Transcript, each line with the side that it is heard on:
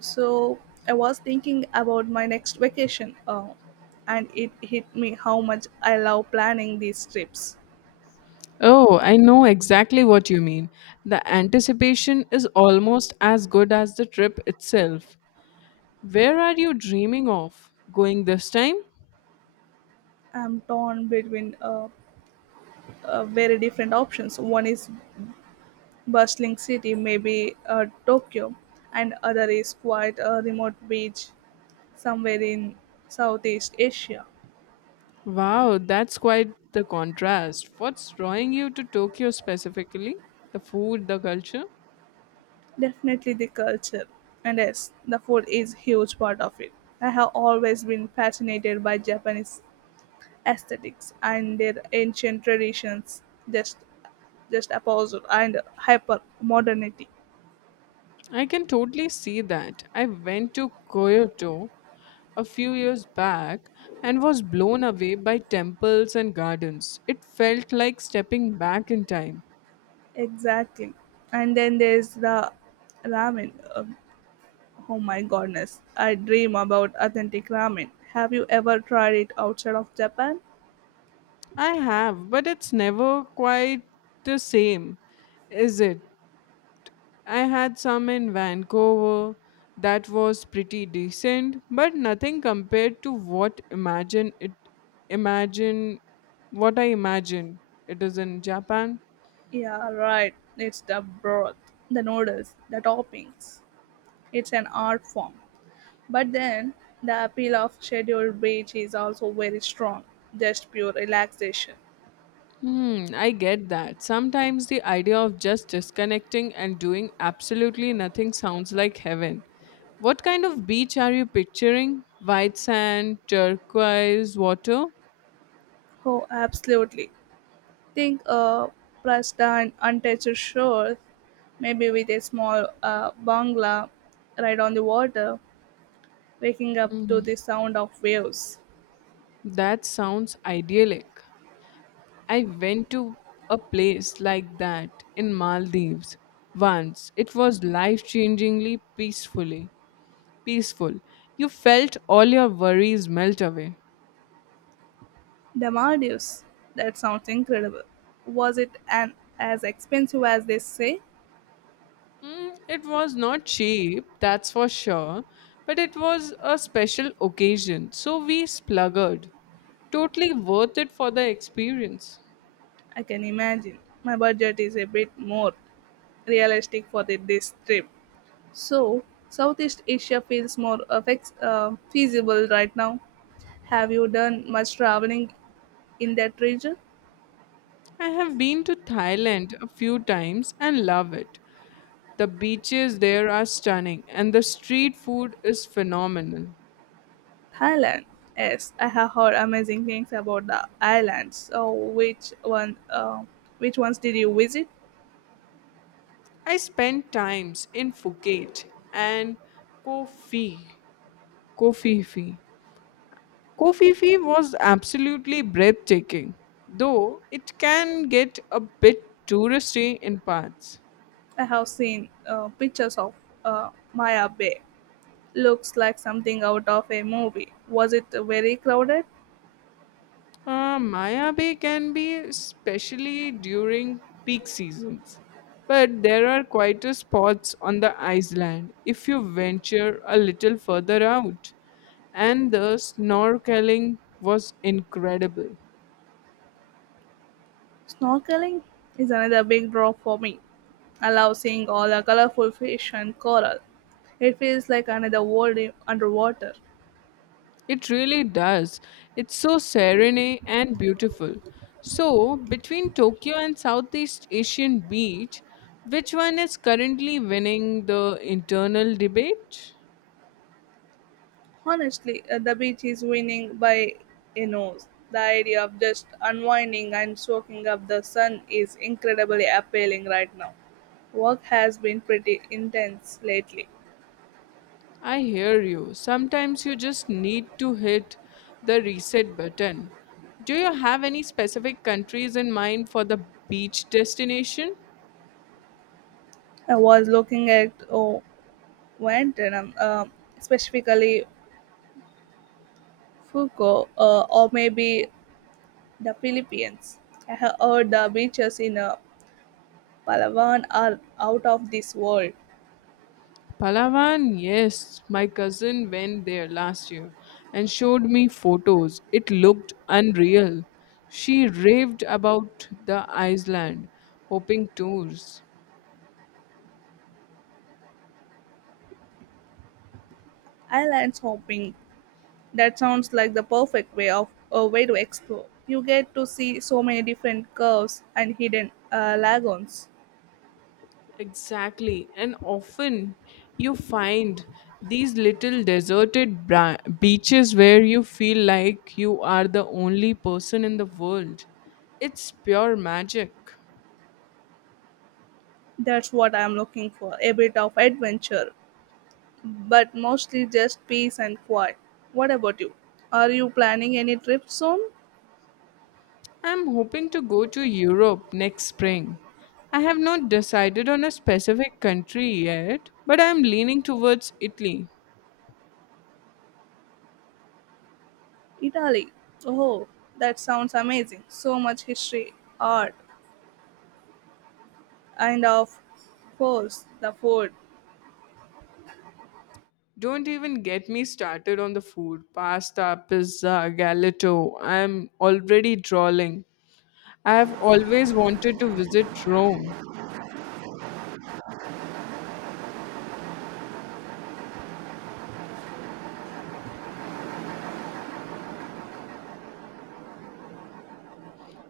right: So I was thinking about my next vacation, and it hit me how much I love planning these trips.
left: Oh, I know exactly what you mean. The anticipation is almost as good as the trip itself. Where are you dreaming of going this time?
right: I'm torn between very different options. One is bustling city, maybe Tokyo, and other is quite a remote beach somewhere in Southeast Asia.
left: Wow, that's quite the contrast. What's drawing you to Tokyo specifically? The food, the culture?
right: Definitely the culture, and yes, the food is huge part of it. I have always been fascinated by Japanese aesthetics and their ancient traditions just just opposite and hyper modernity.
left: I can totally see that. I went to Kyoto a few years back and was blown away by temples and gardens. It felt like stepping back in time.
right: Exactly. And then there's the ramen. Oh my goodness, I dream about authentic ramen. Have you ever tried it outside of Japan?
left: I have, but it's never quite the same, is it? I had some in Vancouver that was pretty decent, but nothing compared to imagine what I imagine it is in Japan.
right: Yeah, right, it's the broth, the noodles, the toppings, it's an art form. But then the appeal of scheduled beach is also very strong, just pure relaxation.
left: Hmm, I get that. Sometimes the idea of just disconnecting and doing absolutely nothing sounds like heaven. What kind of beach are you picturing? White sand, turquoise, water?
right: Oh, absolutely. Think a pristine, untouched shore, maybe with a small bungalow right on the water, waking up to the sound of waves.
left: That sounds idyllic. I went to a place like that in Maldives once. It was life-changingly peaceful. You felt all your worries melt away.
right: The Maldives. That sounds incredible. Was it an as expensive as they say?
left: Mm, it was not cheap, that's for sure, but it was a special occasion, so we spluggered. Totally worth it for the experience.
right: I can imagine. My budget is a bit more realistic for this trip. So, Southeast Asia feels more feasible right now. Have you done much traveling in that region?
left: I have been to Thailand a few times and love it. The beaches there are stunning, and the street food is phenomenal.
right: Thailand. Yes, I have heard amazing things about the islands. So, which one? Which ones did you visit?
left: I spent times in Phuket and Koh Phi. Koh Phi Phi. Koh Phi Phi was absolutely breathtaking, though it can get a bit touristy in parts.
right: I have seen pictures of Maya Bay. Looks like something out of a movie. Was it very crowded?
left: Maya Bay can be especially during peak seasons, but there are quieter spots on the island if you venture a little further out. And the snorkeling was incredible.
right: Snorkeling is another big draw for me. I love seeing all the colorful fish and coral. It feels like another world underwater.
left: It really does. It's so serene and beautiful. So, between Tokyo and Southeast Asian Beach, which one is currently winning the internal debate?
right: Honestly, the beach is winning by a nose. The idea of just unwinding and soaking up the sun is incredibly appealing right now. Work has been pretty intense lately.
left: I hear you. Sometimes you just need to hit the reset button. Do you have any specific countries in mind for the beach destination?
right: I was looking at, oh, Vietnam, specifically Fuco, or maybe the Philippines. I have heard the beaches in Palawan are out of this world.
left: Palawan, yes. My cousin went there last year and showed me photos. It looked unreal. She raved about the island, hoping tours.
right: Islands hopping. That sounds like the perfect way of a way to explore. You get to see so many different curves and hidden lagoons.
left: Exactly. And often you find these little beaches where you feel like you are the only person in the world. It's pure magic.
right: That's what I'm looking for. A bit of adventure, but mostly just peace and quiet. What about you? Are you planning any trips soon?
left: I'm hoping to go to Europe next spring. I have not decided on a specific country yet, but I'm leaning towards Italy.
right: Italy. Oh, that sounds amazing. So much history, art, and of course, the food.
left: Don't even get me started on the food pasta, pizza, galato. I'm already drooling. I have always wanted to visit Rome.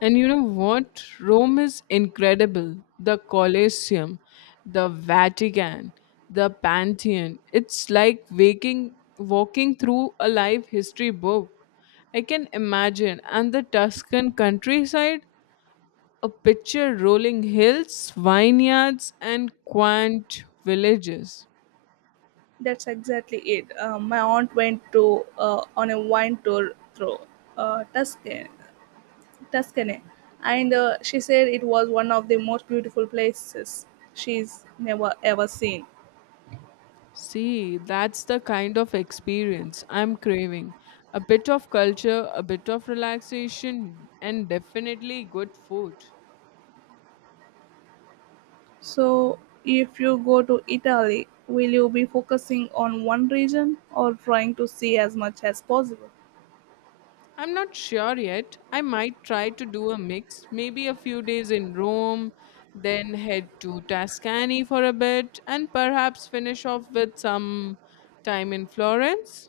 left: And you know what? Rome is incredible. The Colosseum, the Vatican, the Pantheon. It's like waking walking through a live history book. I can imagine. And the Tuscan countryside, a picture rolling hills, vineyards and quaint villages.
right: That's exactly it. My aunt went to, on a wine tour through uh, Tuscany Tuscany, and she said it was one of the most beautiful places she's never ever seen.
left: See, that's the kind of experience I'm craving. A bit of culture, a bit of relaxation, and definitely good food.
right: So, if you go to Italy, will you be focusing on one region or trying to see as much as possible?
left: I'm not sure yet. I might try to do a mix, maybe a few days in Rome, then head to Tuscany for a bit, and perhaps finish off with some time in Florence.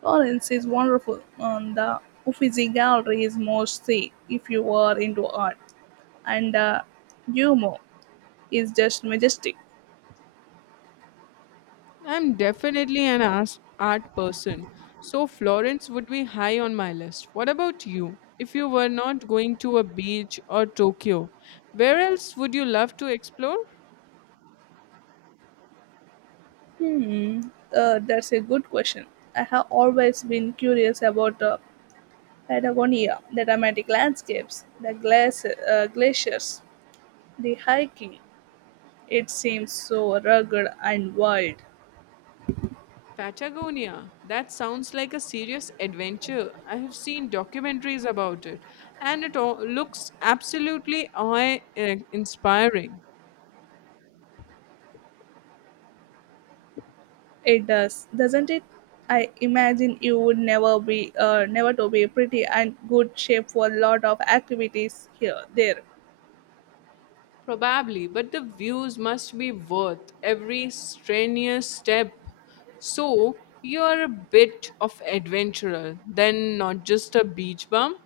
right: Florence is wonderful, and the Uffizi Gallery is must see if you are into art, and Duomo is just majestic.
left: I'm definitely art person, so Florence would be high on my list. What about you? If you were not going to a beach or Tokyo, where else would you love to explore?
right: Hmm, that's a good question. I have always been curious about Patagonia, the dramatic landscapes, the glaciers, the hiking. It seems so rugged and wild.
left: Patagonia. That sounds like a serious adventure. I have seen documentaries about it, and it all looks absolutely awe-inspiring.
right: It does, doesn't it? I imagine you would never to be pretty and good shape for a lot of activities here, there.
left: Probably, but the views must be worth every strenuous step. So you're a bit of adventurer, then not just a beach bum.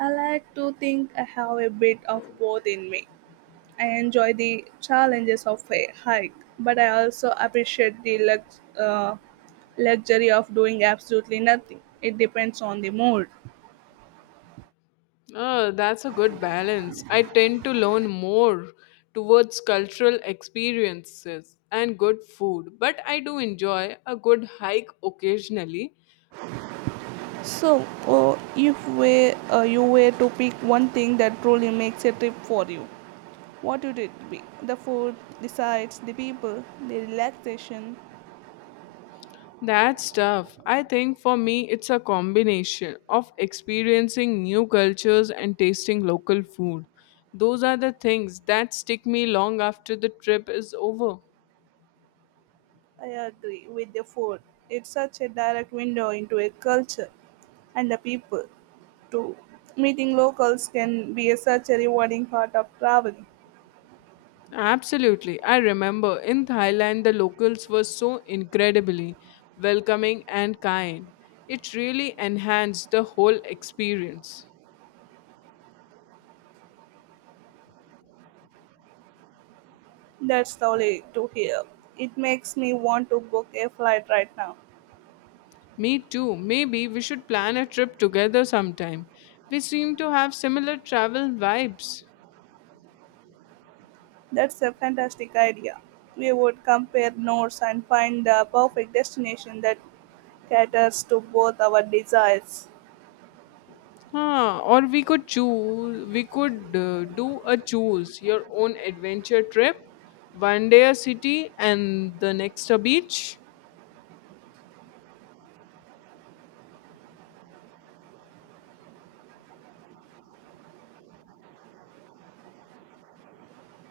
right: I like to think I have a bit of both in me. I enjoy the challenges of a hike, but I also appreciate the luxury of doing absolutely nothing. It depends on the mood.
left: Oh, that's a good balance. I tend to lean more towards cultural experiences and good food, but I do enjoy a good hike occasionally.
right: So, if we, you were to pick one thing that truly makes a trip for you, what would it be? The food, the sights, the people, the relaxation.
left: That's tough. I think for me, it's a combination of experiencing new cultures and tasting local food. Those are the things that stick me long after the trip is over.
right: I agree with the food. It's such a direct window into a culture, and the people too. Meeting locals can be a such a rewarding part of traveling.
left: Absolutely. I remember in Thailand, the locals were so incredibly welcoming and kind. It really enhanced the whole experience.
right: That's lovely to hear. It makes me want to book a flight right now.
left: Me too. Maybe we should plan a trip together sometime. We seem to have similar travel vibes.
right: That's a fantastic idea. We would compare notes and find the perfect destination that caters to both our desires.
left: Huh, or we could do a choose your own adventure trip, one day a city and the next a beach.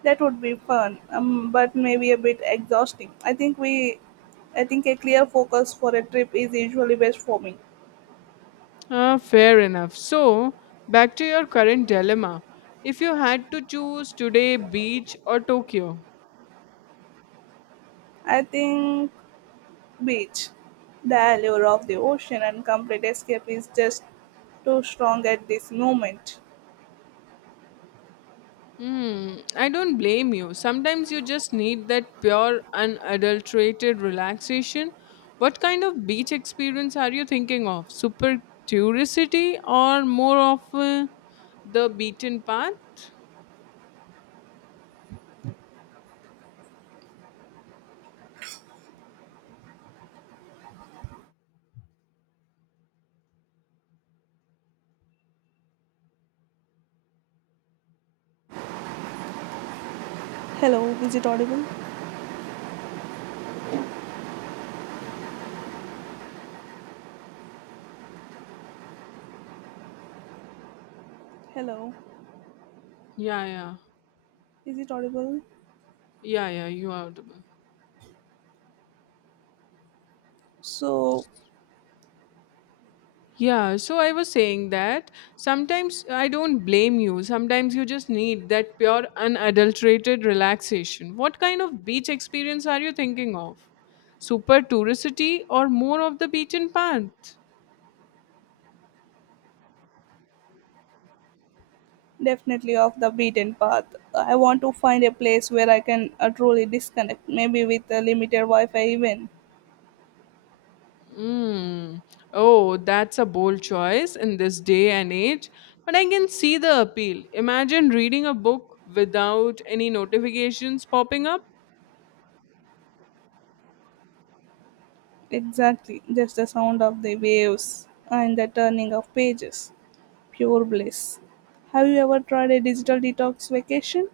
right: That would be fun, but maybe a bit exhausting. I think a clear focus for a trip is usually best for me.
left: Ah, fair enough. So, back to your current dilemma. If you had to choose today beach or Tokyo,
right: I think beach, the allure of the ocean and complete escape is just too strong at this moment.
left: hmm, I don't blame you. Sometimes you just need that pure, unadulterated relaxation. What kind of beach experience are you thinking of? Super touristy or more of the beaten path?
right: Hello, is it audible? Hello,
left: Yeah, yeah.
right: is it audible?
left: Yeah, yeah, you are audible.
right: So
left: Yeah, so I was saying that sometimes I don't blame you. Sometimes you just need that pure, unadulterated relaxation. What kind of beach experience are you thinking of? Super touristy or more of the beach and path?
right: definitely off the beaten path. I want to find a place where I can truly disconnect, maybe with a limited Wi-Fi even.
left: Mm. Oh, that's a bold choice in this day and age, but I can see the appeal. Imagine reading a book without any notifications popping up.
right: Exactly, just the sound of the waves and the turning of pages. Pure bliss. Have you ever tried a digital detox vacation?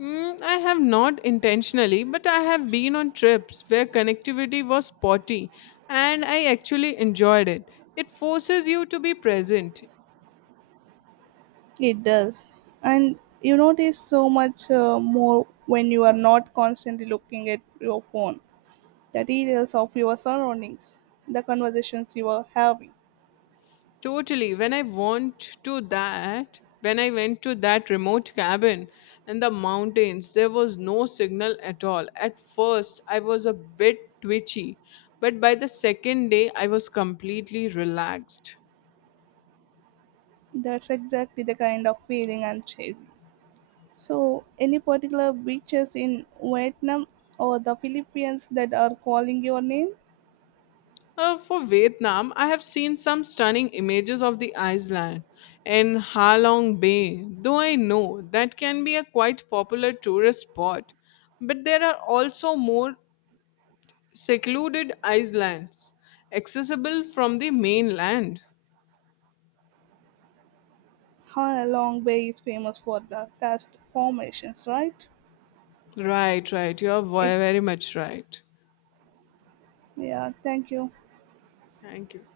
left: Mm, I have not intentionally, but I have been on trips where connectivity was spotty and I actually enjoyed it. It forces you to be present.
right: It does. And you notice so much more when you are not constantly looking at your phone, the details of your surroundings, the conversations you are having.
left: Totally. When I went to that remote cabin in the mountains, there was no signal at all. At first, I was a bit twitchy, but by the second day, I was completely relaxed.
right: That's exactly the kind of feeling I'm chasing. So, any particular beaches in Vietnam or the Philippines that are calling your name?
left: For Vietnam, I have seen some stunning images of the island in Ha Long Bay, though I know that can be a quite popular tourist spot. But there are also more secluded islands accessible from the mainland.
right: Long Bay is famous for the karst formations, right?
left: Right.
right: It,
left: Very much right.
right: yeah, thank you.
left: Thank you.